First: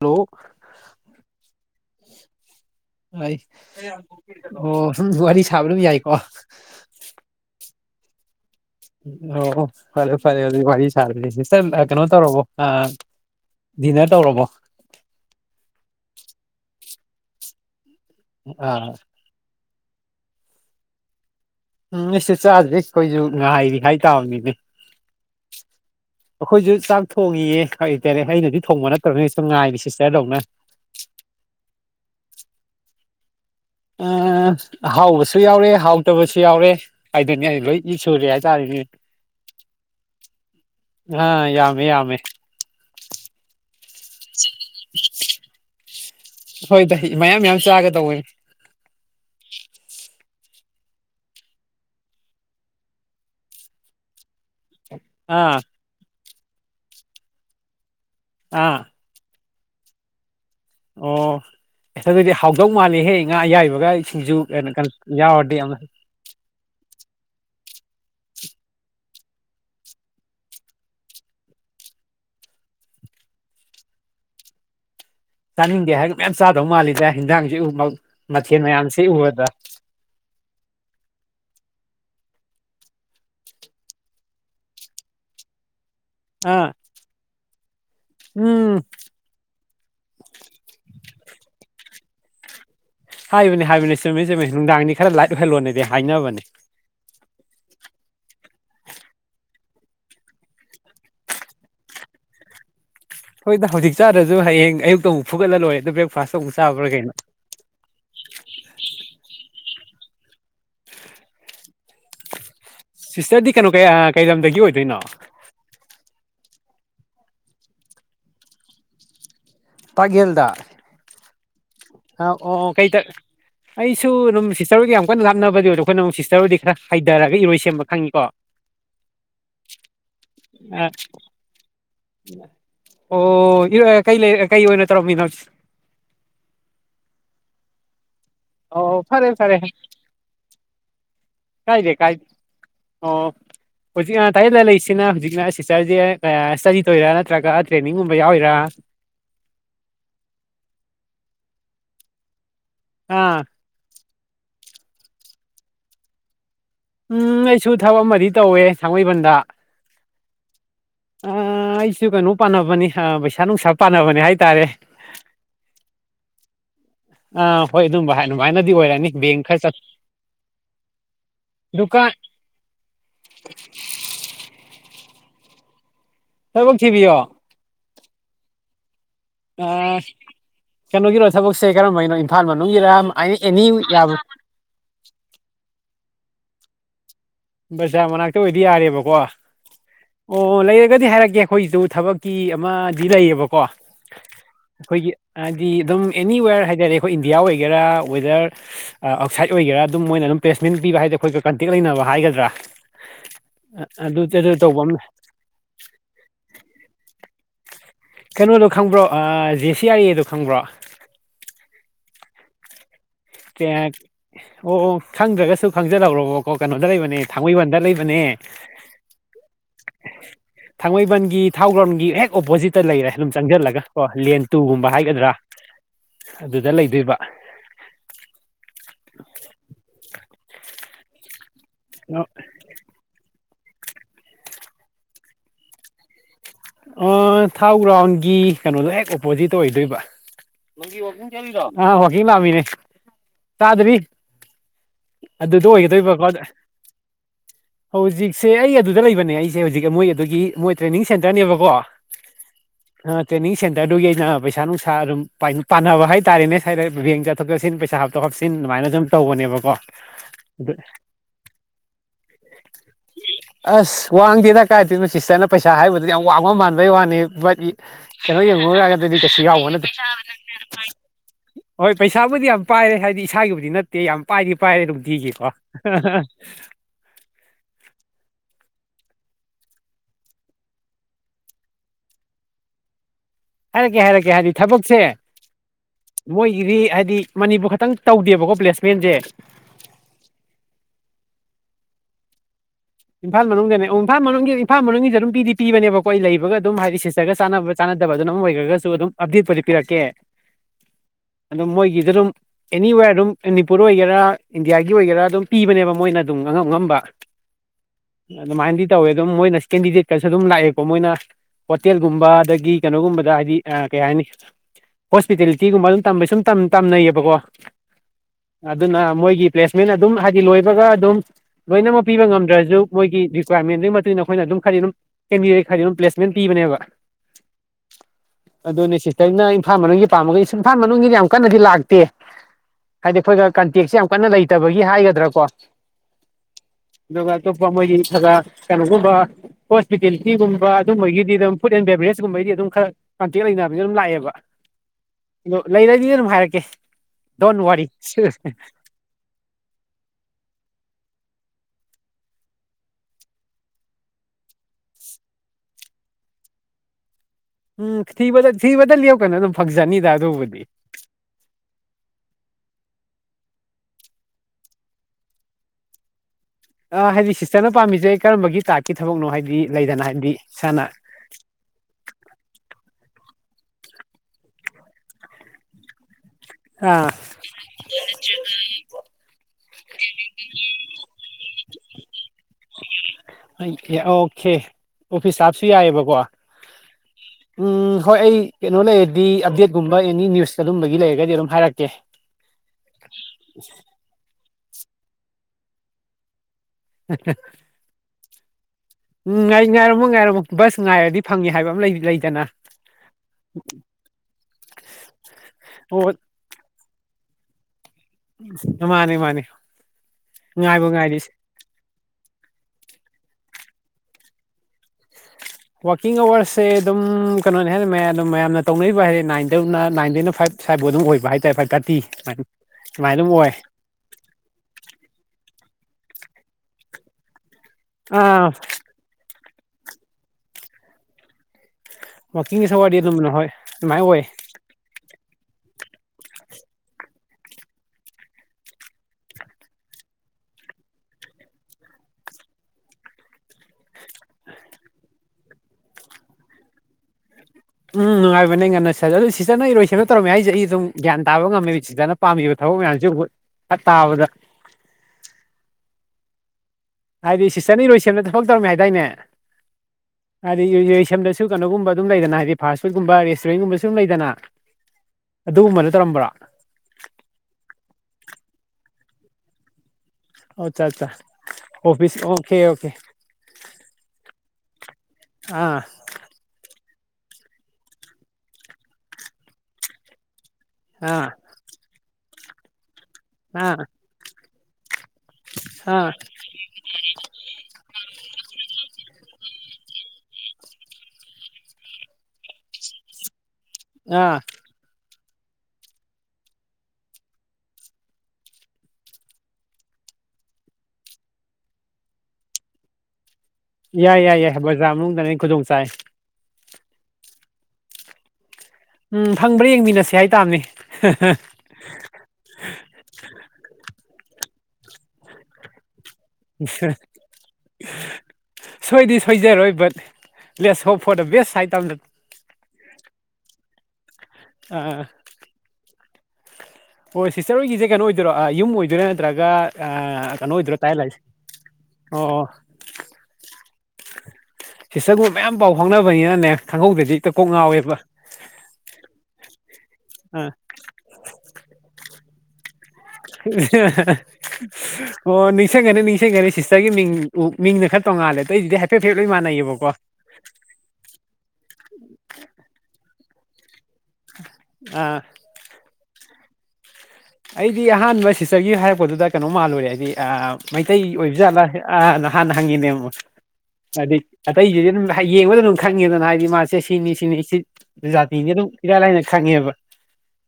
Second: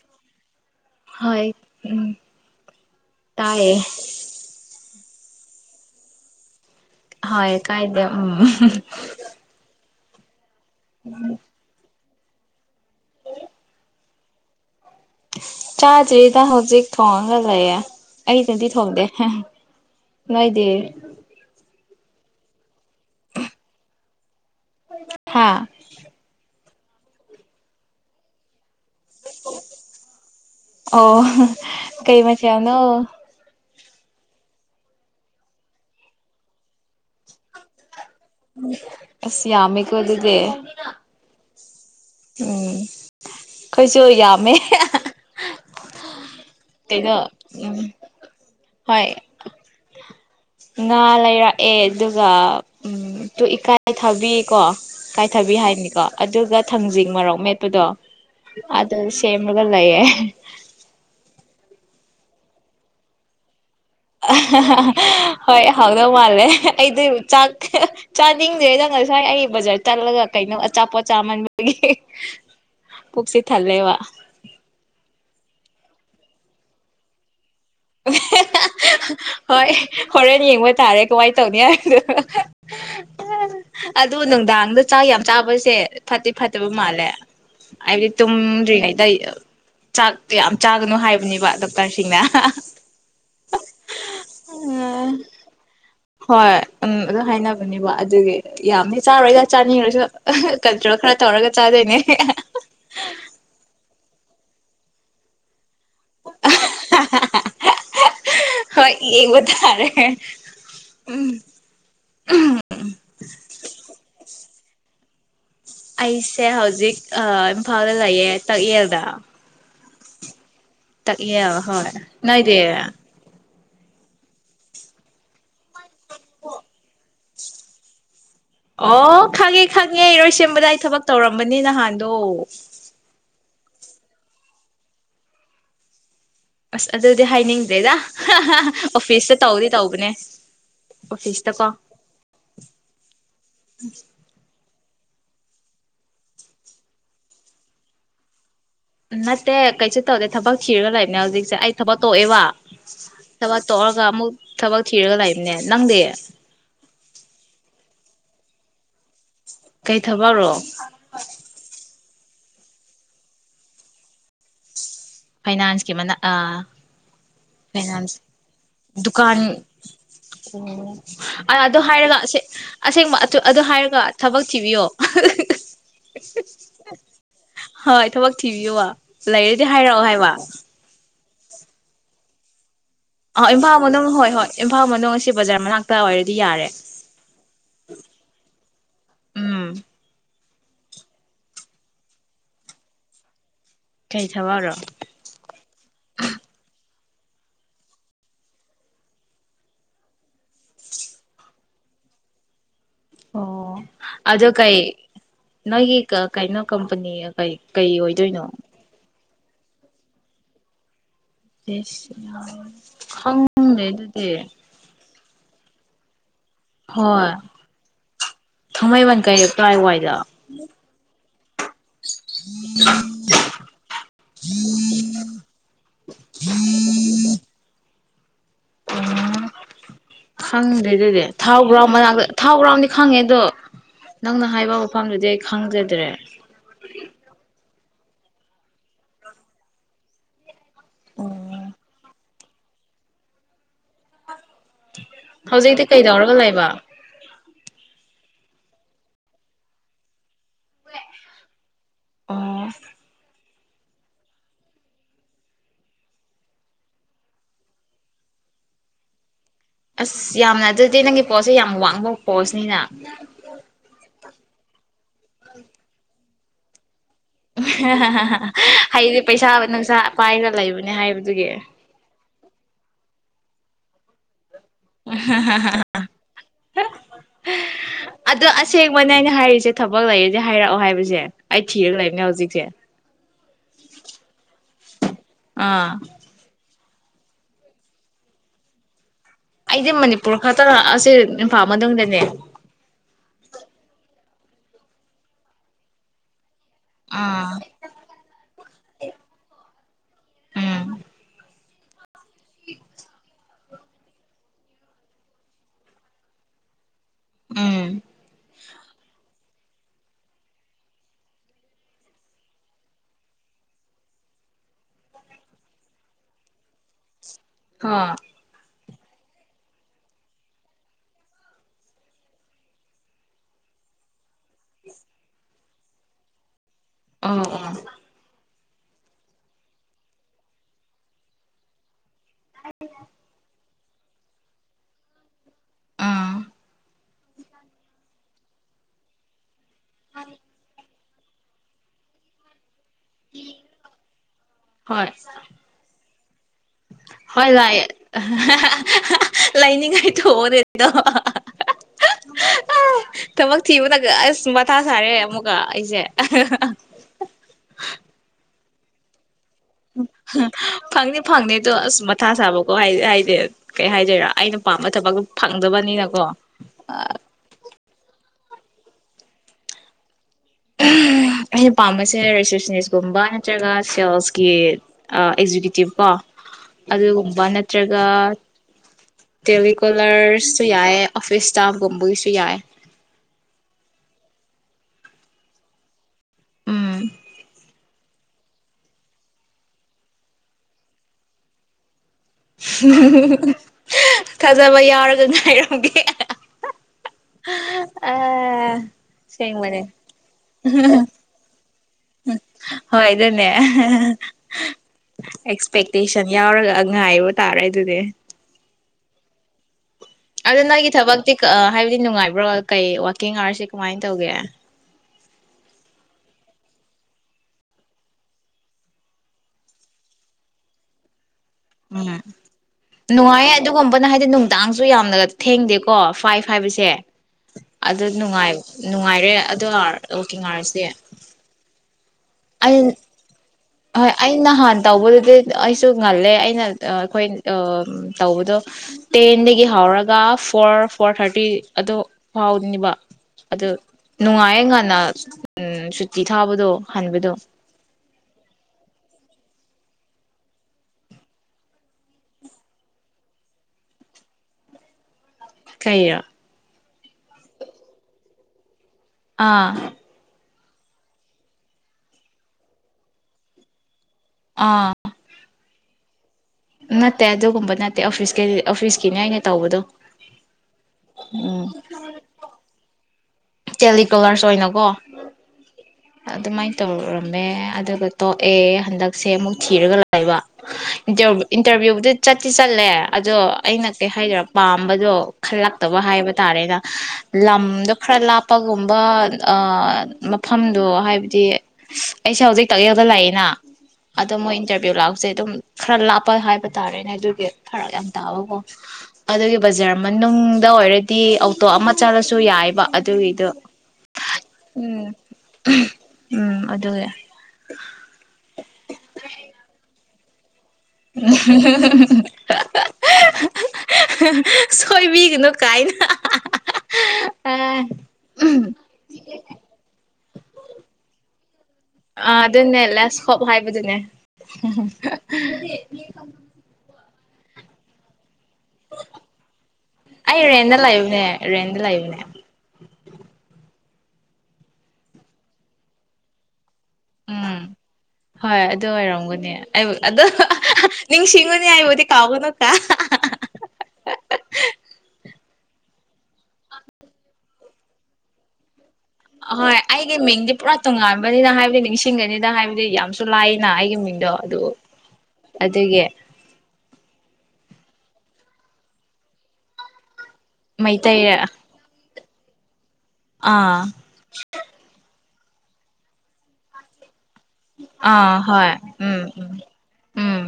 Hello ꯍꯣꯏ ꯎꯝ ꯇꯥꯏꯌꯦ ꯑꯣ ꯋꯥꯔꯤ ꯁꯥꯕ ꯑꯗꯨ ꯌꯥꯏꯀꯣ ꯍꯣꯏ ꯀꯥꯏꯗꯦ ꯎꯝ ꯑꯣ ꯐꯔꯦ ꯐꯔꯦ ꯋꯥꯔꯤ ꯁꯥꯁꯦ ꯁꯥꯏ [unintelligible] ꯀꯩꯅꯣ ꯇꯧꯔꯕꯣ ꯑ ꯗꯤꯅꯔ ꯇꯧꯔꯕꯣ ꯆꯥꯗꯔꯤꯗ ꯍꯧꯖꯤꯛ ꯊꯣꯡꯉꯒ ꯂꯩꯌꯦ ꯑꯩꯅꯗꯤ ꯑꯥ ꯊꯣꯡꯗꯦ ꯅꯣꯏꯗꯤ ꯎꯝ ꯑꯩꯁꯨ ꯆꯥꯗ꯭ꯦꯈꯣꯏꯁꯨ ꯉꯥꯏꯔꯤ ꯍꯥꯏ ꯇꯕꯅꯤꯅꯦ ꯍꯥꯥ ꯑꯩꯈꯣꯏꯁꯨ ꯆꯥꯛ ꯊꯣꯡꯉꯌꯦ ꯀꯇꯥꯔꯦ ꯑꯩꯅꯗꯤ ꯊꯣꯡꯕ ꯅꯠꯇ꯭ꯔꯒꯅꯁꯨ ꯉꯥꯏꯕ ꯁꯤꯁꯇꯔꯗꯧꯅ ꯅꯣ ꯍꯥꯎꯕꯁꯨ ꯌꯥꯎꯔꯦ ꯍꯥꯎꯇꯕꯁꯨ ꯌꯥꯎꯔꯦ ꯍꯥꯏꯗꯨꯅꯤ ꯑꯩ ꯂꯣꯏ ꯏ ꯁꯨꯔꯦ ꯍꯥꯏꯇꯥꯔꯦꯅꯦ ꯑ ꯌꯥꯃꯤ ꯀꯣꯗꯨꯗꯤ ꯌꯥꯝ ꯎꯝ ꯑꯩꯈꯣꯏꯁꯨ ꯌꯥꯝꯃꯦ ꯍꯣꯏꯗ ꯀꯩꯅꯣ ꯃꯌꯥꯝ ꯃꯌꯥꯝ ꯎꯝ ꯆꯥꯒ ꯇꯧꯕꯅꯤ ꯍꯣꯏ ꯉꯥ ꯂꯩꯔꯛꯑꯦ ꯑꯗꯨꯒ ꯎ ꯇꯨ ꯏꯀꯥꯏ ꯊꯥꯕꯤꯌꯦꯀꯣ ꯀꯥꯏꯊꯕꯤ ꯑꯥ ꯍꯥꯏꯅꯤꯀꯣ ꯑꯗꯨꯒ ꯊꯥꯡꯖꯤꯡ ꯃꯔꯣꯛ ꯃꯦꯠꯄꯗꯣ ꯑꯥ ꯑꯗꯣ ꯁꯦꯝꯃꯤ ꯃꯒ ꯂꯩꯑꯦ ꯑꯣ ꯑꯗꯨꯗꯤ ꯍꯥꯎꯗꯧ ꯃꯥꯂꯦꯍꯦꯛ ꯉꯥ ꯑꯌꯥꯏꯕ ꯍꯣꯏ ꯍꯥꯎꯗꯧ ꯃꯥꯜꯂꯦ ꯑꯩꯗꯤ ꯆꯥꯛ ꯆꯥꯅꯤꯡꯗ꯭ꯔꯦꯗꯪ ꯉꯁꯥꯏ ꯑꯩ ꯕꯖꯥꯔ ꯆꯠꯂꯒ ꯀꯩꯅꯣ ꯑꯆꯥꯄꯣꯠ ꯆꯥꯃꯟꯕꯒꯤ ꯄꯨꯛꯁꯤ ꯊꯜꯂꯦꯕ꯫ ꯆꯥꯅꯤꯡꯗꯦ ꯍꯥꯏꯔꯒ ꯃꯌꯥꯝ ꯆꯥꯗꯧ ꯃꯥꯜꯂꯤꯗ ꯍꯤꯟꯖꯥꯡꯁꯦ ꯎꯕꯗ ꯃꯊꯦꯜ ꯃꯌꯥꯝꯁꯤ ꯎꯕꯗ ꯍꯥꯏꯇꯥꯔꯦ ꯀꯃꯥꯏꯅ ꯇꯧꯅꯤ ꯍꯥꯏꯗꯣ ꯑꯗꯣ ꯅꯨꯡꯗꯥꯡꯗ ꯆꯥꯛ ꯌꯥꯝ ꯆꯥꯕꯁꯦ ꯐꯠꯇꯤ ꯐꯠꯇꯕ ꯑꯥ ꯃꯥꯜꯂꯦ ꯍꯥꯏꯕꯗꯤ ꯎꯝ ꯇꯨꯝꯗ꯭ꯔꯤꯉꯩꯗ ꯆꯥꯛ ꯌꯥꯝ ꯆꯥꯒꯅꯨ ꯍꯥꯏꯕ ꯅꯤꯕ ꯗꯣꯛꯇꯔꯁꯤꯡꯅ ꯍꯥꯏꯕꯅꯤ ꯍꯥꯏꯕꯅꯤ ꯆꯨꯝꯃꯦ ꯆꯨꯝꯃꯦ ꯅꯨꯡꯗꯥꯡꯅꯤ ꯈꯔ ꯂꯥꯏꯠ ꯑꯣꯏꯍꯜꯂꯣꯅꯦꯗꯤ ꯍꯥꯏꯅꯕꯅꯦ ꯍꯣꯏ ꯎꯝ ꯑꯗꯨ ꯍꯥꯏꯅꯕꯅꯦꯕ ꯑꯗꯨꯒꯤ ꯌꯥꯝꯗꯤ ꯆꯥꯔꯣꯏꯗ ꯆꯥꯅꯤꯡꯉꯁꯨ ꯑꯍ ꯀꯟꯇ꯭ꯔꯣꯜ ꯈꯔ ꯇꯧꯔꯒ ꯆꯥꯗꯣꯏꯅꯦ ꯑꯍꯦꯑꯍꯍ ꯍꯣꯏꯗ ꯍꯧꯖꯤꯛ ꯆꯥꯗ꯭ꯔꯁꯨ ꯍꯌꯦꯡ ꯑꯌꯨꯛꯇ ꯑꯃꯨꯛ ꯐꯨꯒꯠꯂ ꯂꯣꯏꯔꯦ ꯑꯗꯨ ꯕ꯭ꯔꯦꯛꯐꯥꯁꯇ ꯑꯃꯨꯛ ꯆꯥꯕ꯭ꯔꯥ ꯀꯩꯅꯣ ꯑꯍꯍꯍꯍ ꯍꯣꯏ ꯌꯦꯡꯕ ꯇꯥꯔꯦ ꯎꯝ ꯁꯤꯁꯇꯔꯗꯤ ꯀꯩꯅꯣ ꯀꯩꯗꯝꯗꯒ ꯑꯣꯏꯗꯣꯏ ꯅꯣ ꯑꯩꯁꯦ ꯍꯧꯖꯤꯛ ꯑ ꯏꯝꯐꯥꯜꯗ ꯂꯩꯌꯦ ꯇꯥꯛꯌꯦꯜꯗ ꯇꯥꯛꯌꯦꯜꯗꯥ ꯌꯥ ꯍꯣꯏ ꯅꯣꯏꯗꯤ ꯀꯩ ꯑꯩꯁꯨ ꯑꯗꯨꯝ ꯁꯤꯁꯇꯔꯒ ꯌꯥꯝ ꯀꯟꯅ ꯂꯞꯅꯕꯗꯤ ꯑꯣꯏꯗꯦ ꯑꯩꯈꯣꯏꯅ ꯑꯃꯨꯛ ꯁꯤꯁꯇꯔꯗꯤ ꯈꯔ ꯍꯩ ꯔꯒ ꯏꯔꯣꯏꯁꯦꯝꯕ ꯈꯪꯉꯤꯀꯣ ꯑꯣ ꯈꯪꯉꯦ ꯈꯪꯉꯦ ꯏꯔꯣꯏ ꯁꯦꯝꯕꯗ ꯑꯩ ꯊꯕꯛ ꯇꯧꯔꯝꯕꯅꯤ ꯅꯍꯥꯟꯗꯣ ꯑꯣ ꯏꯔꯣꯏ ꯀꯩ ꯂꯩ ꯑ ꯀꯩ ꯑꯣꯏꯅ ꯇꯧꯔꯝꯃꯤ ꯅꯣ ꯑꯁ ꯑꯗꯨꯗꯤ ꯍꯥꯏꯅꯤꯡꯗ꯭ꯔꯦꯗ ꯑꯣ ꯐꯔꯦ ꯑꯣꯐꯤꯁꯇ ꯐꯔꯦ ꯇꯧꯗꯤ ꯇꯧꯕꯅꯦ ꯑꯣꯐꯤꯁꯇ ꯀꯣ ꯀꯥꯏꯗꯦ ꯀꯥꯏꯗꯦ ꯑꯣ ꯍꯧꯖꯤꯛ ꯑ ꯇꯥꯛꯌꯦꯜꯗ ꯂꯩꯁꯤ ꯁꯤꯅ ꯍꯧꯖꯤꯛꯅ ꯁꯤꯁꯇꯔꯁꯦ ꯁ꯭ꯇꯗꯤ ꯇꯧꯔꯤꯔꯥ ꯅꯠꯇ꯭ꯔꯒ ꯇ꯭ꯔꯦꯅꯤꯡꯒꯨꯝꯕ ꯌꯥꯎꯔꯤꯔꯥ ꯅꯠꯇꯦ ꯀꯩꯁꯨ ꯇꯧꯗꯦ ꯊꯕꯛ ꯊꯤꯔꯒ ꯂꯩꯕꯅꯦ ꯍꯧꯖꯤꯛꯁꯦ ꯑꯩ ꯊꯕꯛ ꯇꯣꯛꯑꯦꯕ ꯑꯥ ꯊꯕꯛ ꯇꯣꯛꯒ ꯑꯃꯨꯛ ꯊꯕꯛ ꯊꯤꯔꯒ ꯂꯩꯥꯕꯅꯦ ꯅꯪꯗꯦ ꯎꯝ ꯑꯩꯁꯨ ꯊꯕꯛ ꯑꯃꯗꯤ ꯇꯧꯋꯦ ꯊꯥꯡꯃꯩꯕꯟꯗ ꯀꯩ ꯊꯕꯛꯔꯣ ꯎꯝ ꯑꯩꯁ ꯁꯤ ꯀꯩꯅꯣ ꯄꯥꯟꯅꯕꯅꯤ ꯑ ꯄꯩꯁꯥ ꯅꯨꯡꯁꯥ ꯄꯥꯟꯅꯕꯅꯤ ꯍꯥꯏ ꯇꯥꯔꯦ ꯐꯥꯏꯅꯥꯟꯁ ꯀ ꯃꯅ ꯑ ꯑꯥ ꯍꯣꯏ ꯑꯗꯨꯝꯕ ꯐꯥꯏꯅꯥꯟꯁ ꯑꯗꯨꯃꯥꯏꯅꯗꯤ ꯑꯣꯏꯔꯅꯤ ꯗꯨꯀꯥꯟ ꯕꯦꯡ ꯈꯔ ꯆꯠ ꯑꯣ ꯑ ꯑꯗꯨ ꯗꯨꯀꯥꯟ ꯍꯥꯏꯔꯒ ꯑꯁꯦ ꯑꯁꯦꯡꯕ ꯑꯊꯨ ꯑꯗꯨ ꯍꯥꯏꯔꯒ ꯊꯕꯛ ꯊꯤꯕꯤꯌꯣ ꯊꯕꯛ ꯊꯤꯕꯤꯌꯣ ꯍꯣꯏ ꯊꯕꯛ ꯊꯤꯕꯤꯌꯨꯕ ꯂꯩꯔꯗꯤ ꯍꯥꯏꯔꯛꯑꯣ ꯍꯥꯏ ꯑꯟꯑꯣꯗꯤꯕꯜ ꯒꯤꯔꯣ ꯊꯕꯛꯁꯦ ꯀꯔꯝꯕꯩ ꯅꯣ ꯏꯝꯐꯥꯜ ꯃꯅꯨꯡꯒꯤꯔ ꯑ ꯑꯦꯅꯤ ꯏꯝꯐꯥꯜ ꯃꯅꯨꯡ ꯌꯥꯕ ꯍꯣꯏ ꯍꯣꯏ ꯏꯝꯐꯥꯜ ꯃꯅꯨꯡ ꯑꯁꯤ ꯕꯖꯥꯔ ꯃꯅꯥꯛ ꯇ ꯑꯣꯏꯔꯗꯤ ꯌꯥꯔꯦ ꯕꯖꯥꯔ ꯃꯅꯥꯛꯇ ꯑꯣꯏꯔꯗꯤ ꯌꯥꯔꯦꯕꯀꯣ ꯎꯝ ꯑꯣ ꯂꯩꯔꯒꯗꯤ ꯍꯥꯏꯔꯛꯀꯦ ꯑꯩꯈꯣꯏꯒꯤꯁꯨ ꯊꯕꯛꯀꯤ ꯑꯃꯗꯤ ꯂꯩꯌꯦꯕꯀꯣ ꯀꯩ ꯊꯕꯛꯔꯣ ꯑꯩꯈꯣꯏꯒꯤ ꯍꯥꯏꯗꯤ ꯑꯗꯨꯝ ꯑꯦꯅꯤꯋꯦꯔ ꯍꯥꯏꯇꯔꯦ ꯑꯩꯈꯣꯏ ꯏꯟꯗꯤꯌꯥ ꯑꯣꯏꯒꯦꯔꯥ ꯋꯦꯗꯔ ꯑꯥꯎꯠꯁꯥꯏꯠ ꯑꯣꯏꯒꯦꯔꯥ ꯑꯗꯨꯝ ꯃꯣꯏꯅ ꯑꯗꯨꯝ ꯄ꯭ꯂꯦꯁꯃꯦꯟ ꯄꯤꯕ ꯍꯥꯏꯗꯤ ꯑꯩꯈꯣꯏꯒ ꯀꯟꯇꯦꯛ ꯂꯩꯅꯕ ꯍꯥꯏꯒꯗ꯭ꯔꯥ ꯀ꯭ꯔꯥ ꯑꯣ ꯑꯗꯨꯗꯣ ꯀꯩ ꯑꯃ ꯅꯣꯏꯒꯤ ꯀꯩꯅꯩꯅꯣ ꯀꯝꯄꯅꯤ ꯀꯩ ꯑꯣꯏꯗꯣꯏꯅꯣ ꯀꯩꯅꯣꯗꯣ ꯈꯪꯕ꯭ꯔꯣ ꯑ ꯦ ꯁꯤ ꯑꯔꯤꯗꯣ ꯈꯪꯕ꯭ꯔꯣ ꯁꯤ ꯈꯪꯃꯦ ꯑꯣ ꯑꯗꯨꯗꯤ ꯈꯪꯗ꯭ꯔꯒꯁꯨ ꯈꯪꯖꯔꯧꯣꯕꯣ ꯀꯣ ꯀꯩꯅꯣꯗ ꯂꯩꯕꯅꯦ ꯍꯣꯏ ꯊꯥꯡꯃꯩꯕꯟꯗ ꯂꯩꯕꯅꯦ ꯊꯥꯡꯃꯩꯕꯟ ꯀꯩ ꯀꯥꯏꯋꯥꯏꯗ ꯊꯥꯡꯃꯩꯕꯟꯒꯤ ꯊꯥꯎ ꯒ꯭ꯔꯥꯎꯟꯒꯤ ꯍꯦꯛ ꯑꯣꯄꯣꯖꯤꯠꯇ ꯂꯩꯔꯦ ꯑꯗꯨꯝ ꯆꯪꯁꯤꯜꯂꯒ ꯀꯣ ꯂꯦꯟ ꯇꯨꯒꯨꯝꯕ ꯍꯥꯏꯒꯗ꯭ꯔꯥ ꯑꯗꯨꯗ ꯂꯩꯗꯣꯏꯕ ꯎ ꯈꯪꯗ꯭ꯔꯦ ꯑꯗꯨꯗꯤ ꯊꯥꯎ ꯒ꯭ꯔꯥꯎ ꯃꯅꯥꯛꯇ ꯊꯥꯎ ꯒ꯭ꯔꯥꯎꯗꯤ ꯈꯪꯉꯦ ꯑꯗꯣ ꯅꯪꯅ ꯍꯥꯏꯕ ꯃꯐꯝꯗꯨꯗꯤ ꯑꯩ ꯈꯪꯖꯗ꯭ꯔꯦ ꯑ ꯊꯥꯎ ꯎꯔꯥꯎꯟꯒꯤ ꯀꯩꯅꯣꯗꯣ ꯍꯦꯛ ꯑꯣꯄꯣꯖꯤꯠꯇ ꯑꯣꯏꯗꯣꯏꯕ ꯑꯣ ꯋꯥꯡꯅꯦ ꯇꯥꯗ꯭ꯔꯤ ꯍꯧꯖꯤꯛꯇꯤ ꯀꯩꯗꯧꯔꯒ ꯂꯩꯕ ꯍꯧꯖꯤꯛꯁꯦ ꯑꯩ ꯑꯗꯨꯗ ꯂꯩꯕꯅꯦ ꯑꯩꯁꯦ ꯍꯧꯖꯤꯛ ꯃꯣꯏ ꯑꯗꯨꯒꯤ ꯃꯣꯏ ꯅꯤꯕ ꯀꯣ ꯑꯣ ꯅ ꯇꯦꯁ ꯑꯗꯨꯒꯤ ꯑꯩꯅ ꯄꯩꯁꯥ ꯅꯨꯡꯁꯥ ꯑꯗꯨꯝ ꯄꯥꯟꯅꯕ ꯍꯥꯏꯇꯥꯔꯦꯅꯦ ꯁꯥꯏꯗ ꯕꯦꯡ ꯆꯠꯊꯣꯛ ꯆꯠꯁꯤꯟ ꯄꯩꯁꯥ ꯍꯥꯞꯇꯣꯛ ꯍꯥꯞꯆꯤꯟ ꯑꯗꯨꯃꯥꯏꯅ ꯑꯗꯨꯝ ꯇꯧꯕꯅꯦꯕ ꯑꯁ ꯌꯥꯝꯅ ꯑꯗꯨꯗꯤ ꯅꯪꯒꯤ ꯄꯣꯠꯁꯦ ꯌꯥꯝ ꯋꯥꯡꯕ ꯄꯣꯠꯁꯤꯅꯤꯅ ꯑꯁ ꯋꯥꯡꯗꯦꯗ ꯀꯥꯏꯗꯩꯅꯣ ꯁꯤꯁꯇꯔꯅ ꯄꯩꯁꯥ ꯍꯥꯏꯕꯗꯨꯗꯤ ꯌꯥꯝ ꯋꯥꯡꯕ ꯃꯥꯟꯕꯗꯩ ꯋꯥꯅꯤ ꯕꯠ ꯀꯩꯅꯣ ꯌꯦꯡꯉꯨꯔꯒꯗꯗꯤ ꯍꯩꯗꯤ ꯀꯩꯁꯨ ꯄꯩꯁꯥꯕ ꯌꯥꯎꯕ ꯅꯠꯇꯦ ꯅꯨꯡꯁꯥ ꯄꯥꯏꯔ ꯂꯩꯕꯅꯦ ꯍꯥꯏꯕꯗꯨꯒꯤ ꯏꯁꯥꯕꯨꯗꯤ ꯌꯥꯝ ꯄꯥꯏꯔꯦ ꯍꯥꯏꯗꯤ ꯏꯁꯥꯒꯤꯕꯨꯗꯤ ꯅꯠꯇꯦ ꯌꯥꯝ ꯄꯥꯏꯔꯤ ꯄꯥꯏꯔ ꯑꯗꯨ ꯊꯒꯦꯀꯣ ꯑꯗꯣ ꯑꯁꯦꯡꯕꯅꯦ ꯑꯩꯅ ꯍꯥꯏꯔꯤꯁꯦ ꯊꯕꯛ ꯂꯩꯔꯗꯤ ꯍꯥꯏꯔꯛꯑꯣ ꯍꯥꯏꯕꯁꯦ ꯑꯩ ꯊꯤꯔꯒ ꯂꯩꯕꯅꯦ ꯍꯧꯖꯤꯛꯁꯦ ꯍꯥꯏꯔꯛꯀꯦ ꯍꯥꯏꯔꯛꯀꯦ ꯍꯥꯏꯗꯤ ꯊꯕꯛꯁꯦ ꯑꯥ ꯅꯣꯏꯔꯤ ꯍꯥꯏꯗꯤ ꯃꯅꯤꯄꯨꯔ ꯈꯛꯇꯪ ꯇꯧꯗꯦꯕꯀꯣ ꯄ꯭ꯂꯦꯁꯃꯦꯟꯁꯦ ꯑꯩꯗꯤ ꯃꯅꯤꯄꯨꯔ ꯈꯛꯇ ꯑꯁꯤ ꯏꯝꯐꯥꯜ ꯃꯅꯨꯡꯗꯗꯅꯦ ꯏꯝꯐꯥꯜ ꯃꯅꯨꯡꯗꯅꯦ ꯑꯣ ꯏꯝꯐꯥꯜ ꯃꯅꯨꯡꯒꯤ ꯏꯝꯐꯥꯜ ꯃꯅꯨꯡꯒꯤꯁꯨ ꯑꯗꯨꯝ ꯄꯤꯗꯤ ꯄꯤꯕꯅꯦꯕꯀꯣ ꯂꯩꯕꯒ ꯑꯗꯨꯝ ꯍꯥꯏꯗꯤ ꯁꯤꯁꯇꯔꯒ ꯑꯥ ꯆꯥꯟꯅꯕ ꯆꯥꯟꯅꯗꯕ ꯑꯗꯨꯅꯝ ꯑꯣꯏꯈ꯭ꯔꯒ ꯑꯗꯨꯝ ꯑꯕꯤ ꯄꯄꯤꯔꯛꯀꯦ ꯎꯝ ꯑꯗꯨꯝ ꯃꯣꯏꯒꯤꯁꯨ ꯑꯗꯨꯝ ꯑꯦꯅꯤꯋꯦ ꯑꯗꯨꯝ ꯃꯅꯤꯄꯨꯔ ꯑꯣꯏꯒꯦꯔꯥ ꯏꯟꯗꯤꯌꯥꯒꯤ ꯑꯣꯏꯒꯦꯔꯥ ꯑꯗꯨꯝ ꯄꯤꯕꯅꯦꯕ ꯃꯣꯏꯅ ꯑꯗꯨꯝ ꯑꯉꯝ ꯑꯉꯝꯕ ꯎꯝ ꯑꯗꯨꯃꯥꯏꯅꯗꯤ ꯇꯧꯋꯦ ꯑꯗꯨꯝ ꯃꯣꯏꯅ ꯀꯦꯟꯗꯤꯗꯦꯠꯀꯁꯨ ꯑꯗꯨꯝ ꯂꯥꯛꯑꯦꯀꯣ ꯃꯣꯏꯅ ꯍꯣꯇꯦꯜꯒꯨꯝꯕ ꯑꯗꯒꯤ ꯀꯩꯅꯣꯒꯨꯝꯕꯗ ꯍꯥꯏꯗꯤ ꯀꯩ ꯍꯥꯏꯅꯤ ꯍꯣꯁꯄꯤꯇꯦꯂꯤꯇꯤꯒꯨꯝꯕ ꯑꯗꯨꯝ ꯇꯝꯕ ꯁꯨꯝ ꯇꯝꯅꯩꯌꯦꯕꯀꯣ ꯍꯣ ꯑꯗꯨꯅ ꯃꯣꯏꯒꯤ ꯄ꯭ꯂꯦꯁꯃꯦꯟ ꯑꯗꯨꯝ ꯍꯥꯏꯗꯤ ꯂꯣꯏꯕꯒ ꯑꯗꯨꯝ ꯂꯣꯏꯅꯃꯛ ꯄꯤꯕ ꯉꯝꯗ꯭ꯔꯁꯨ ꯃꯣꯏꯒꯤ ꯔꯤꯀ꯭ꯋꯥꯏꯔꯃꯦꯟꯗꯨꯒꯤ ꯃꯇꯨꯡ ꯏꯟꯅ ꯑꯩꯈꯣꯏꯅ ꯑꯗꯨꯝ ꯈꯗꯤ ꯑꯗꯨꯝ ꯀꯦꯟꯕꯤꯔꯛ ꯈꯗꯤ ꯑꯗꯨꯝ ꯄ꯭ꯂꯦꯁꯃꯦꯟ ꯄꯤꯕꯅꯦꯕ ꯑ ꯑ ꯑꯗꯨꯅꯦ ꯁꯤꯁꯇꯔꯅ ꯏꯝꯐꯥꯜ ꯃꯅꯨꯡꯒꯤ ꯄꯥꯝꯃꯒ ꯏꯝꯐꯥꯜ ꯃꯅꯨꯡꯒꯤꯗꯤ ꯌꯥꯝ ꯀꯟꯅꯗꯤ ꯂꯥꯛꯇꯦ ꯍꯥꯏꯗꯤ ꯑꯩꯈꯣꯏꯒ ꯀꯟ ꯇꯦꯛꯁꯦ ꯌꯥꯝ ꯀꯟꯅ ꯂꯩꯇꯕꯒꯤ ꯍꯥꯏꯒꯗ꯭ꯔꯥ ꯀꯣ ꯎꯝ ꯑꯗꯨꯒ ꯃꯣꯏꯒꯤ ꯈꯔ ꯀꯩꯅꯣꯒꯨꯝꯕ ꯍꯣꯁꯄꯤꯇꯦꯜꯂꯤꯇꯤꯒꯨꯝꯕ ꯑꯗꯨꯝꯕꯒꯤ ꯑꯗꯨꯝ ꯐꯨꯗ ꯑꯦꯟ ꯕꯦꯕꯔꯦꯖꯀꯨꯝꯕꯗꯤ ꯑꯗꯨꯝ ꯈꯔ ꯀꯟꯇꯦꯛ ꯂꯩꯅꯕꯅꯤꯅ ꯑꯗꯨꯝ ꯂꯥꯛꯑꯦꯕ ꯍꯣꯏ ꯑꯗꯣ ꯂꯩꯔꯗꯤ ꯑꯗꯨꯝ ꯍꯥꯏꯔꯛꯀꯦ ꯍꯣꯏ ꯗꯣꯟ ꯂꯥꯏ ꯋꯥꯔꯤ ꯂꯥꯏꯅꯤꯡꯉꯥꯏ ꯊꯣꯛꯔꯦꯗꯣ ꯊꯕꯛ ꯊꯤꯕꯅ ꯑꯁ ꯃꯊꯥ ꯁꯥꯔꯦ ꯑꯃꯨꯛꯀ ꯑꯩꯁꯦ ꯎꯝ ꯊꯤꯕꯁꯦ ꯊꯤꯕꯗ ꯀꯜꯂꯣ ꯑꯗꯨꯝ ꯎꯝ ꯐꯪꯅꯤ ꯐꯪꯅꯤꯗꯣ ꯑꯁ ꯃꯊꯥ ꯁꯥꯕꯀꯣ ꯍꯥꯏ ꯍꯥꯏꯗꯤ ꯀꯩ ꯍꯥꯏꯗꯣꯏꯔꯥ ꯑꯩꯅ ꯄꯥꯝꯕ ꯊꯕꯛꯇ ꯐꯪꯗꯕꯅꯤꯅꯀꯣ ꯑ ꯍꯥꯌꯗꯤ ꯁꯤꯁꯇꯔꯅ ꯄꯥꯝꯃꯤꯁꯦ ꯀꯔꯝꯕꯒꯤ ꯇꯥꯏꯞꯀꯤ ꯊꯕꯛꯅꯣ ꯍꯥꯏꯕꯗꯤ ꯂꯩꯗꯅ ꯍꯥꯏꯕꯗꯤ ꯑꯩꯅ ꯄꯥꯝꯕꯁꯦ ꯔꯤꯁꯤꯞꯁꯤꯅꯦꯁ ꯒꯨꯝꯕ ꯅꯠꯇ꯭ꯔꯒ ꯁꯦꯜꯁꯀꯤ ꯑꯦꯛꯖꯤꯀ꯭ꯨꯇꯤꯞ ꯀꯣ ꯑꯥ ꯑꯗꯨꯒꯨꯝꯕ ꯅꯠꯇ꯭ꯔꯒ ꯇꯦꯂꯤꯀꯣꯂꯔꯁꯨ ꯌꯥꯏ ꯑꯣꯐꯤꯁ ꯆꯒꯨꯝꯕꯣꯏꯁꯨ ꯌꯥꯏ ꯑꯣꯀꯦ ꯑꯣꯐꯤꯁ ꯁꯇꯥꯄꯁꯨ ꯌꯥꯏꯑꯕꯀꯣ ꯎꯝ ꯎꯝ ꯍꯣꯏ ꯑꯩ ꯀꯩꯅꯣ ꯂꯩꯔꯗꯤ ꯑꯞꯗꯦꯠꯀꯨꯝꯕ ꯑꯦꯅꯤ ꯅꯤꯌꯨꯁ ꯑꯗꯨꯝꯕꯒꯤ ꯂꯩꯔꯒꯗꯤ ꯑꯗꯨꯝ ꯍꯥꯏꯔꯛꯀꯦ ꯎꯝ ꯊꯥꯖꯕ ꯌꯥꯎꯔꯒ ꯉꯥꯏꯔꯝꯒꯦ [unintelligible] ꯍ ꯎꯝ ꯉꯥꯏ ꯉꯥꯏꯔꯝꯃꯣ ꯉꯥꯏꯔꯝꯃꯣ ꯕꯁ ꯉꯥꯏꯔꯗꯤ ꯐꯪꯉꯤ ꯍꯥꯏꯕ ꯑꯃ ꯂꯩꯕꯤ ꯎ ꯍꯣꯏ ꯑꯗꯨꯅꯦ ꯑꯣ ꯑꯦꯛꯁꯄꯦꯛꯇꯦꯁꯟ ꯌꯥꯎꯔꯒ ꯉꯥꯏꯕ ꯇꯥꯔꯦ ꯑꯗꯨꯗꯤ ꯃꯥꯅꯤ ꯃꯥꯅꯤ ꯑꯗ ꯅꯪꯒꯤ ꯊꯕꯛꯇꯤ ꯍꯥꯏꯕꯗꯤ ꯅꯨꯡꯉꯥꯏꯕ꯭ꯔꯣ ꯀꯩ ꯋꯥꯥꯛꯀꯤꯡ ꯑꯋꯥꯔꯁ ꯀꯃꯥꯏꯅ ꯇꯧꯒꯦ ꯋꯥꯥꯛꯀꯤꯡ ꯑꯋꯥꯔꯁꯦ ꯑꯗꯨꯝ ꯀꯩꯅꯣꯅꯦ ꯍꯥꯏ ꯃ ꯑꯗꯨꯝ ꯃꯌꯥꯝꯅ ꯇꯧꯅꯔꯤꯕ ꯍꯥꯏꯔꯗꯤ ꯅꯥꯏꯟꯗꯅ ꯅꯥꯏꯟꯗꯅ ꯐꯥꯏꯚ ꯁꯕꯨ ꯑꯗꯨꯝ ꯑꯣꯏꯕ ꯍꯥꯏꯦ ꯎꯝ ꯑꯣꯏ ꯅꯨꯡꯉꯥꯏꯌꯦ ꯑꯗꯨꯒꯨꯝꯕꯅ ꯍꯥꯏꯗꯤ ꯅꯨꯡꯗꯥꯡꯁꯨ ꯌꯥꯝꯅꯒ ꯊꯦꯡꯗꯦ ꯀꯣ ꯐꯥꯏꯚ ꯍꯥꯏꯕꯁꯦ ꯑꯗꯨ ꯑꯥ ꯅꯨꯡꯉꯥꯏ ꯅꯨꯡꯉꯥꯏꯔꯦ ꯑꯗꯣ ꯑꯣꯀꯦ ꯉꯥꯔꯁꯦ ꯋꯥꯋꯥꯛꯀꯤꯡꯒꯤ ꯁꯋꯥꯏꯗꯤ ꯑꯗꯨꯝꯅ ꯍꯣꯏ ꯑꯗꯨꯃꯥꯏꯅ ꯍꯣꯏ ꯑꯣꯏ ꯑ ꯅꯍꯥꯟ ꯇꯧꯕꯗꯨꯗꯤ ꯑꯩꯁꯨ ꯉꯜꯂꯦ ꯑꯩꯅ ꯑꯩꯈꯣꯏ ꯇꯧꯕꯗꯣ ꯇꯦꯟꯗꯒꯤ ꯍꯧꯔꯒ ꯐꯣꯔ ꯐꯣꯔ ꯊꯥꯔꯇꯤ ꯑꯗꯨ ꯐꯥꯎꯅꯦꯕ ꯑꯗꯨ ꯅꯨꯡꯉꯥꯏꯌꯦ ꯉꯟꯅ ꯁꯨꯇꯤ ꯊꯥꯕꯗꯣ ꯍꯟꯕꯗꯣ ꯎꯝ ꯅꯨꯡꯉꯥꯏꯕꯅꯦ ꯉꯟꯅ ꯁ ꯑꯗꯨ ꯁꯤꯗꯅ ꯑꯩ ꯏꯔꯣꯏꯁꯤꯕ ꯇꯧꯔꯝꯃꯤ ꯍꯥꯏꯁꯦ ꯑꯩ ꯑꯗꯨꯝ ꯒ꯭ꯌꯥꯟ ꯇꯥꯕ ꯉꯝꯃꯦ ꯁꯤꯗꯅ ꯄꯥꯝꯃꯤꯕ ꯊꯕꯛ ꯃꯌꯥꯝꯁꯦ ꯇꯥꯕꯗ ꯀꯌꯥ ꯍꯥꯏꯗꯤ ꯁꯤꯁꯇꯔꯅꯤꯔꯣꯏ ꯁꯦꯝꯦꯝꯅ ꯊꯕꯛ ꯇꯧꯝꯃꯤ ꯍꯥꯏꯗꯤ ꯑꯥ ꯍꯥꯏꯗꯤ ꯌꯩꯁꯝꯗꯁꯨ ꯀꯣꯒꯕ ꯑꯗꯨꯝ ꯂꯩꯗꯅ ꯍꯥꯏꯗꯤ ꯐꯥꯁ ꯐꯨꯗꯀꯨꯝꯕ ꯔꯦꯁꯇꯨꯔꯦꯟꯒꯨꯝꯕꯁꯨ ꯑꯗꯨ ꯂꯩ ꯗꯅ ꯑꯥ ꯑꯗꯨꯒꯨꯝꯕ ꯄꯇꯔꯝꯕ꯭ꯔꯥ ꯅꯠꯇꯦ ꯑꯗꯨꯒꯨꯝꯕ ꯅꯠꯇꯦ ꯑꯣꯐꯤꯁꯀꯤ ꯑꯣꯐꯤꯁꯀꯤꯅꯦ ꯑꯩꯅ ꯇꯧꯕꯗꯣ ꯑꯆꯥ ꯑꯆꯥ ꯑꯣꯐꯤꯁ ꯑꯣꯀꯦ ꯑꯣꯀꯦ ꯆꯦꯂꯤ ꯀꯣꯂꯔꯁ ꯑꯣꯏꯅꯀꯣ ꯑꯥ ꯑꯗꯨꯃꯥꯏꯅ ꯇꯧꯔꯛꯨꯔꯝꯃꯦ ꯑꯗꯨꯒ ꯇꯣꯛꯑꯦ ꯍꯟꯗꯛꯁꯦ ꯑꯃꯨꯛ ꯊꯤꯔꯒ ꯂꯥꯛꯏꯕ ꯑꯥ ꯏꯟꯇꯔꯚꯤꯌꯨꯗꯤ ꯆꯠꯇꯤ ꯆꯠꯂꯦ ꯑꯗꯣ ꯑꯥ ꯑꯩꯅ ꯀꯩ ꯍꯥꯏꯗꯣꯏꯔ ꯄꯥꯝꯕꯗꯣ ꯈꯜꯂꯛꯇꯕ ꯑꯥ ꯍꯥꯏꯕ ꯇꯥꯔꯦꯅ ꯂꯝꯗꯣ ꯈꯈ꯭ꯔꯂꯥ ꯍꯥꯄꯒꯨꯝꯕ ꯃꯐꯝꯗꯣ ꯍꯥꯏꯕꯗꯤ ꯑꯩꯁꯦ ꯍꯧꯖꯤꯛ ꯇꯛꯂꯧꯗ ꯂꯥꯛꯏꯅ ꯑꯗꯣ ꯑꯥ ꯃ ꯏꯟꯇꯔꯚ꯭ꯨ ꯂꯥꯎꯁꯦ ꯑꯗꯨꯝ ꯈꯔ ꯂꯥꯞꯄ ꯍꯥꯏꯕ ꯇꯥꯔꯦꯅꯦ ꯑꯗꯨꯒꯤ ꯐꯔꯛ ꯌꯥꯝ ꯇꯥꯕꯀꯣ ꯑꯗꯨꯒꯤ ꯕꯖꯥꯔ ꯃꯅꯨꯡꯗ ꯑꯣꯏꯔꯗꯤ ꯑꯣꯇꯣ ꯑꯃ ꯆꯠꯂꯁꯨ ꯌꯥꯏꯕ ꯑꯗꯨ ꯏꯗꯣ ꯌꯥꯏ ꯌꯥꯏ ꯌꯥꯏ ꯕꯖꯥꯔ ꯃꯅꯨꯡꯗꯅ ꯑ ꯈꯨꯗꯣꯡ ꯆꯥꯏ ꯑꯗꯨꯗ ꯎꯝ ꯐꯪꯕ꯭ꯔꯥ ꯌꯦꯡꯃꯤꯟꯅꯁꯦ ꯍꯥꯏꯦ ꯇꯥꯝꯃꯦ [inaudible] ꯁꯣꯏꯕꯤꯒꯅꯨ ꯀꯥꯏꯅ ꯑ ꯁꯣꯏꯗꯤ ꯁꯣꯏꯖꯔꯣꯏ ꯕꯠ ꯂꯦꯁ ꯍꯣ ꯐꯣꯗꯣ ꯦꯁ ꯁꯥꯏꯠ ꯇꯝꯂ ꯑꯗꯨꯅꯦ ꯂꯁꯣꯞ ꯍꯥꯏꯕꯗꯨꯅꯦ [inaudible] [inaudible] ꯍꯣꯏ ꯁꯤꯁꯇꯔ ꯑꯣꯏꯒꯤꯁꯦ ꯀꯩꯅꯣ ꯑꯣꯏꯗꯣꯏꯔꯣ ꯌꯨꯝ ꯑꯣꯏꯗꯣꯏꯔꯥ ꯅꯠꯇ꯭ꯔꯒ ꯑꯩ ꯀꯩꯅꯣ ꯔꯦꯟꯗ ꯑꯣꯏꯗꯣꯏꯔꯥ ꯇꯥꯏ ꯂꯥꯛꯁꯦ ꯂꯩꯕꯅꯦ ꯔꯦꯟꯗ ꯂꯩꯕꯅꯦ ꯑꯣ ꯁꯤꯇꯔꯒꯨꯝꯕ ꯃꯌꯥꯝ ꯄꯥꯎ ꯐꯥꯎꯅꯕꯅꯤꯅꯅꯦ ꯈꯪꯍꯧꯗ꯭ꯔꯗꯤ ꯍꯦꯛꯇ ꯀꯣꯛ ꯎꯝ ꯉꯥꯎꯋꯦꯕ ꯍꯣꯏ ꯑꯗꯨ ꯑꯣꯏꯔꯝꯒꯅꯦ ꯑꯩꯕꯨ ꯑ ꯅꯤꯡꯁꯤꯡꯉꯨꯅꯤ ꯑꯩꯕꯨꯗꯤ ꯀꯥꯎꯒꯅ ꯀ ꯑꯣ ꯅꯤꯡꯁꯤꯡꯒꯅꯤ ꯅꯤꯡꯁꯤꯡꯒꯅꯤ ꯁꯤꯁꯇꯔꯒꯤ ꯃꯤꯡ ꯃꯤꯡꯅ ꯈꯔ ꯇꯣꯡꯉꯥꯜꯂꯦ ꯑꯇꯩ ꯑꯩꯁꯤꯗꯤ ꯍꯥꯏꯐꯦꯠ ꯍꯥꯏꯐꯦꯠ ꯂꯣꯏ ꯑꯍꯣꯏ ꯃꯥꯟꯅꯩꯌꯦꯕꯀꯣ ꯑꯩꯒꯤ ꯃꯤꯡꯗꯤ ꯄꯨꯔꯥ ꯇꯣꯉꯥꯟꯕꯅꯤꯅ ꯍꯥꯏꯕꯗꯤ ꯅꯤꯡꯁꯤꯡꯒꯅꯤꯅ ꯍꯥꯏꯕꯗꯤ ꯌꯥꯝ ꯂꯥꯏꯅꯥ ꯑꯩꯒꯤ ꯃꯤꯗꯣ ꯑꯗꯨ ꯑ ꯑꯗꯨꯒꯤ ꯑꯩꯗꯤ ꯑꯍꯥꯟꯕ ꯁꯤꯁꯇꯔꯒꯤ ꯍꯥꯏꯔꯛꯄꯗꯨꯗ ꯀꯩꯅꯣ ꯃꯥꯜꯂꯨꯔꯦ ꯍꯥꯏꯗꯤ ꯃꯩꯇꯩ ꯃꯩꯇꯩꯔ ꯑꯣꯏꯕꯖꯥꯠꯂ ꯑ ꯍꯥꯟꯅ ꯍꯪꯅꯦꯕꯣ ꯑꯥ ꯑꯗ ꯑ [inaudible] ꯌꯦꯡꯕꯗ ꯑꯗꯨꯝ ꯈꯪꯉꯦꯗꯅ ꯍꯥꯏꯗꯤ ꯃꯥꯁꯦ ꯁꯤꯅꯤ ꯁꯤꯅꯤ ꯁꯤ ꯑꯥ ꯖꯥꯇꯤꯅꯤ ꯑꯗꯨꯝ ꯍꯣꯏ ꯏꯔꯥꯏ ꯂꯥꯏꯅ ꯎꯝ ꯎꯝ ꯈꯪꯉꯦꯕ ꯎꯝ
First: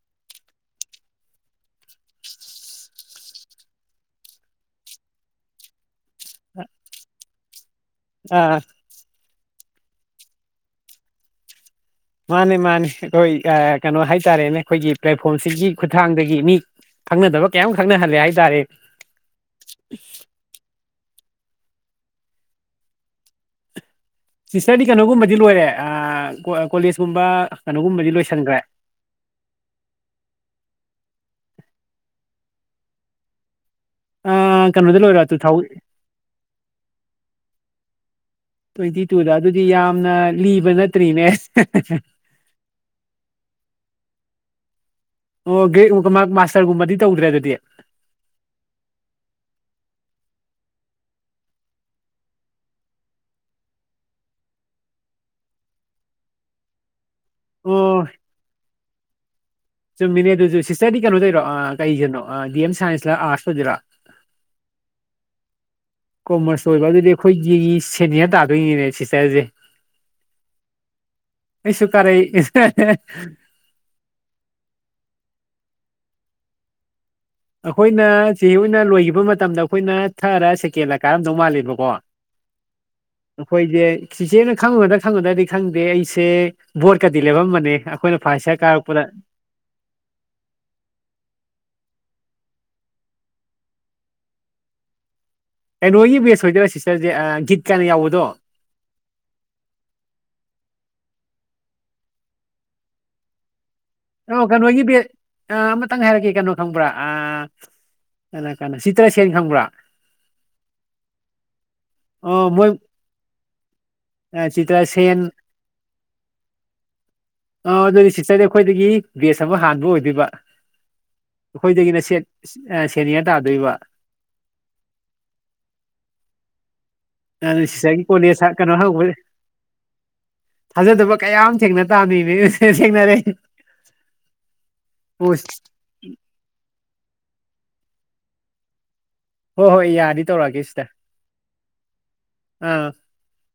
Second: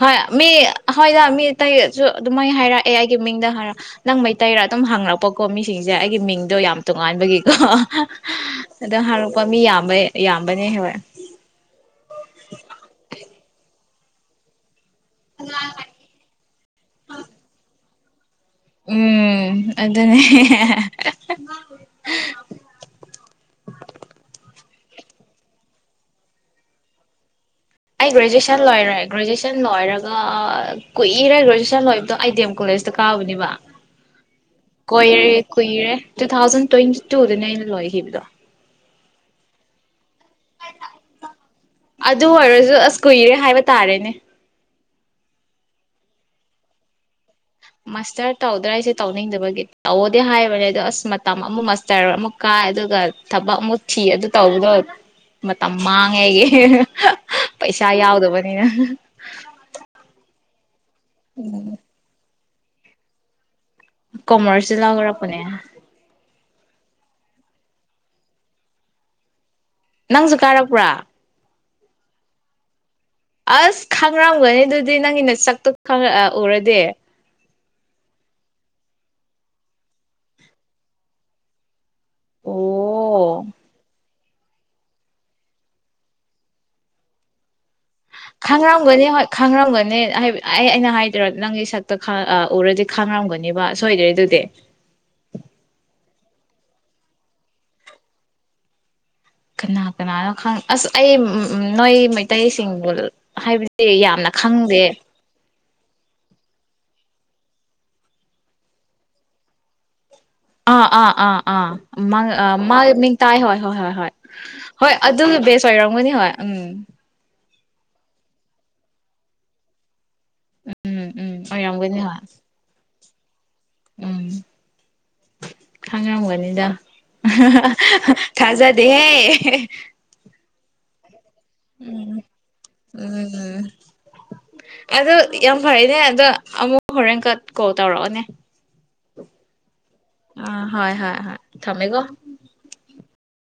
ꯍꯣꯏ ꯃꯤ ꯍꯣꯏꯗ ꯃꯤ ꯇꯩꯁꯨ ꯑꯗꯨꯃꯥꯏ ꯍꯥꯏꯔꯛꯑꯦ ꯑꯩꯒꯤ ꯃꯤꯡꯗ ꯍꯥꯏꯔ ꯅꯪ ꯃꯩꯇꯩꯩꯔ ꯑꯗꯨꯝ ꯍꯥꯡꯉꯛꯄꯀꯣ ꯃꯤꯁꯤꯡꯁꯦ ꯦ ꯑꯩꯒꯤ ꯃꯤꯡꯗꯣ ꯌꯥꯝ ꯇꯣꯉꯥꯟꯕꯒꯤꯀꯣ ꯑ ꯑꯗꯣ ꯍꯧꯔꯛꯄ ꯃꯤ ꯌꯥꯝ ꯌꯥꯕꯅꯤ ꯍ ꯃꯥꯅꯤ ꯃꯥꯅꯤ ꯀꯣꯏ ꯀ ꯀꯩꯅꯣ ꯍꯥꯏꯇꯥꯔꯦꯅꯦ ꯑꯩꯈꯣꯏꯒꯤ ꯄ꯭ꯂꯦꯠꯐꯣꯝꯁꯤꯒꯤ ꯈꯨꯠꯊꯥꯡꯗꯒꯤ ꯃꯤ ꯈꯪꯅꯗꯕ ꯀꯌꯥꯝ ꯈꯪꯅꯜꯂ ꯍꯥꯏ ꯎꯝ ꯑꯗꯨꯅꯦ [inaudible] ꯁꯤꯁꯇꯔꯗꯤ ꯀꯩꯅꯣꯒꯨꯝꯕꯗꯤ ꯂꯣꯏꯔꯦ ꯀꯣꯂꯦꯖꯀꯨꯝꯕ ꯑꯩ ꯀꯩꯅꯣꯒꯨꯝꯕꯗꯤ ꯂꯣꯏꯁꯟꯈ꯭ꯔꯦ ꯒ꯭ꯔꯦꯖꯨꯑꯦꯁꯟ ꯂꯣꯏꯔꯦ ꯒ꯭ꯔꯦꯖꯨꯌꯦꯁꯟ ꯂꯣꯏꯔꯒ ꯀꯨꯏꯔꯒꯦꯖ ꯄꯩꯁꯥ ꯂꯣꯏꯕꯗꯣ ꯑꯥꯏ ꯗꯤ ꯑꯦꯝ ꯀꯣꯂꯦꯖꯇ ꯀꯥꯎꯕꯅꯦꯕ ꯑ ꯀꯩꯅꯣꯗ ꯂꯣꯏꯔꯣ ꯀꯨꯏꯔ ꯇꯨ ꯊꯥꯎꯖꯟ ꯀꯨꯏꯔꯦ ꯇꯨ ꯊꯥꯎꯖ ꯇꯋꯦꯟꯇꯤ ꯇꯨ ꯂꯣꯏ ꯍꯤ [inaudible] ꯇ꯭ꯋꯦꯟꯇꯤ ꯇꯨꯗ ꯑꯗꯨꯗꯤ ꯌꯥꯝ ꯑꯗꯨ ꯑꯣꯏꯔꯁꯨ ꯑꯁ ꯀꯨꯏꯔꯦ ꯍꯥꯏꯕ ꯇꯥꯔꯦꯅꯦ ꯑꯣ ꯃꯥ ꯃꯥꯁꯇꯔꯒꯨꯝꯕꯗꯤ ꯇ ꯎꯗ꯭ꯔꯦ ꯑꯗꯨꯗꯤ ꯃꯥꯁꯇꯔ ꯇꯧꯗ꯭ꯔꯥ ꯑꯩꯁꯦ ꯇꯧꯅꯤꯡꯗꯕꯒꯤ ꯇꯧꯗꯤ ꯍꯥꯏꯕꯅꯦ ꯑꯗꯣ ꯑꯁ ꯃꯇꯝ ꯑꯃꯨꯛ ꯃꯥꯁꯇꯔ ꯑꯃꯨꯛ ꯀꯥꯏ ꯑꯗꯨꯒ ꯊꯕꯛ ꯑꯃꯨꯛ ꯊꯤ ꯑꯗꯨ ꯇꯧꯕꯗꯣ ꯃꯇꯝ ꯃꯥꯡꯉꯦꯒꯤ ꯄꯩꯁꯥ ꯑꯣ ꯌꯥꯎꯗꯕꯅꯤꯅ ꯆꯨꯝꯃꯤꯅꯦ ꯑꯗꯨꯁꯨ ꯁꯤꯁꯇꯔꯗꯤ ꯀꯩꯅꯣ ꯇꯧꯔꯣ ꯑ ꯀꯩꯁꯤꯅꯣ ꯗꯤꯑꯦꯝ ꯁꯥꯏꯟꯁꯂ ꯑꯥꯔꯠꯁ ꯑꯣꯏꯤꯔꯥ ꯀꯃꯔꯁ ꯂꯔꯄꯣꯅꯦ ꯀꯣꯃꯔꯁ ꯑꯣꯏꯕ ꯑꯗꯨꯗꯤ ꯑꯩꯈꯣꯏꯒꯤ ꯁꯦꯅꯤꯅ ꯇꯥꯗꯣꯏꯅꯤꯅꯦ ꯁꯤꯁꯇꯔꯁꯦ ꯅꯪꯁꯨ ꯀꯥꯔꯛꯄ꯭ꯔꯥ ꯑꯩꯁꯨ ꯀꯥꯔꯦ ꯑꯁ ꯈꯥꯡꯔꯝꯒꯅꯤ ꯑꯗꯨꯗꯤ ꯅꯪꯒꯤꯅ ꯆ ꯈ ꯑꯣꯏꯔꯗꯤꯦ ꯑꯩꯈꯣꯏꯅ ꯆꯦ ꯑꯣꯏꯅ ꯂꯣꯏꯈꯤꯕ ꯃꯇꯝꯗ ꯑꯩꯈꯣꯏꯅ ꯊꯥꯔ ꯁꯦꯀꯦꯟꯂ ꯀꯥꯔꯝꯗꯧ ꯃꯥꯜꯂꯦꯕꯀꯣ ꯑꯣ ꯑꯩꯈꯣꯏꯁꯦ ꯁꯤꯆꯦꯅ ꯈꯪꯉꯨꯨꯔꯗ ꯈꯪꯉꯨꯗ꯭ꯔꯗꯤ ꯈꯪꯗꯦ ꯑꯩꯁꯦ ꯕꯣꯠꯀꯗꯤ ꯂꯦꯞꯔꯝꯕꯅꯦ ꯈꯥꯡꯔꯝꯒꯅꯤ ꯍꯣꯏ ꯈꯥꯡꯔꯝꯒꯅꯤ ꯑꯩ ꯑꯩꯅ ꯍꯥꯏꯗꯣꯏꯔ ꯅꯪꯒꯤ ꯁꯛꯇ ꯎꯔꯗꯤ ꯈꯥꯡꯅꯔꯝꯒꯅꯦꯕ ꯁꯣꯏꯗ꯭ꯔꯦ ꯑꯗꯨꯗꯤ ꯑꯦ ꯅꯣꯏꯒꯤ ꯕꯦꯁ ꯑꯣꯏꯗꯣꯏꯔꯥ ꯁꯤꯁꯇꯔꯁꯦ ꯒꯤꯠ ꯀꯌꯥꯅ ꯌꯥꯎꯕꯗꯣ ꯀꯅꯥ ꯀꯅꯥꯅꯣ ꯈꯪ ꯑꯁ ꯑꯩ ꯅꯣꯏ ꯃꯩꯇꯩꯁꯤꯡꯕꯨ ꯍꯥꯏꯕ ꯌꯥꯝꯅ ꯈꯪꯗꯦ ꯑ ꯑꯃꯇꯪ ꯍꯥꯏꯔꯛꯒꯦ ꯀꯩꯅꯣ ꯈꯪꯕ꯭ꯔꯥ ꯑ ꯀꯩꯅꯣ ꯀꯩꯅꯣ ꯆꯤꯇ꯭ꯔꯁꯦꯟ ꯈꯪꯕ꯭ꯔꯥ ꯑꯥ ꯑꯥ ꯑꯥ ꯑꯥ ꯑꯣ ꯃꯣꯏ ꯃꯥ ꯃꯤꯡ ꯇꯥꯏ ꯍꯣꯏ ꯍꯣꯏ ꯍꯣꯏ ꯍꯣꯏ ꯍꯣꯏ ꯆꯤꯇ꯭ꯔꯁꯦꯟ ꯑꯗꯨ ꯕꯦꯁ ꯑꯣꯏꯔꯝꯒꯅꯤ ꯍꯣꯏ ꯎꯝ ꯑꯣ ꯑꯗꯨꯗꯤ ꯁꯤꯁꯇꯔꯗꯤ ꯑꯩꯈꯣꯏꯗꯒꯤ ꯕꯦꯁ ꯑꯃ ꯍꯥꯟꯕ ꯑꯣꯏꯗꯣꯏꯕ ꯎꯝ ꯎꯝ ꯑꯩꯈꯣꯏꯗꯒꯤ ꯑꯣꯏꯔꯝꯒꯅꯤ ꯍꯣꯏ ꯃꯆꯦꯠ ꯀꯦꯔꯤꯔ ꯎꯝ ꯈꯪꯉꯝꯒꯅꯤꯗ ꯑꯗꯨ ꯁꯤꯁꯇꯔꯒꯤ ꯀꯣꯂꯦꯖ ꯀꯩꯅꯣ ꯍꯧꯕ ꯊꯥꯖꯗꯦꯍꯦ ꯊꯥꯖꯗꯕ ꯀꯌꯥ ꯑꯃ ꯊꯦꯡꯅ ꯎꯝ ꯇꯥꯕꯅꯤꯅꯦ ꯊꯦꯡꯅꯔꯦ ꯎꯝ ꯑꯗꯣ ꯍꯣꯏ ꯌꯥꯝ ꯐꯩꯅꯦ ꯑꯗꯣ ꯑꯃꯨꯛ ꯍꯣꯔꯦꯟꯀꯛ ꯀꯣꯜ ꯇꯧꯔꯛꯑꯅꯦ ꯍꯣ ꯍꯣꯏ ꯌꯥꯔꯗꯤ ꯑꯥ ꯇꯧꯔꯛꯑꯒꯦ ꯁꯤꯗ ꯍꯣꯏ ꯍꯣꯏ ꯍꯣꯏ ꯊꯝꯃꯦꯒꯣ ꯑꯥ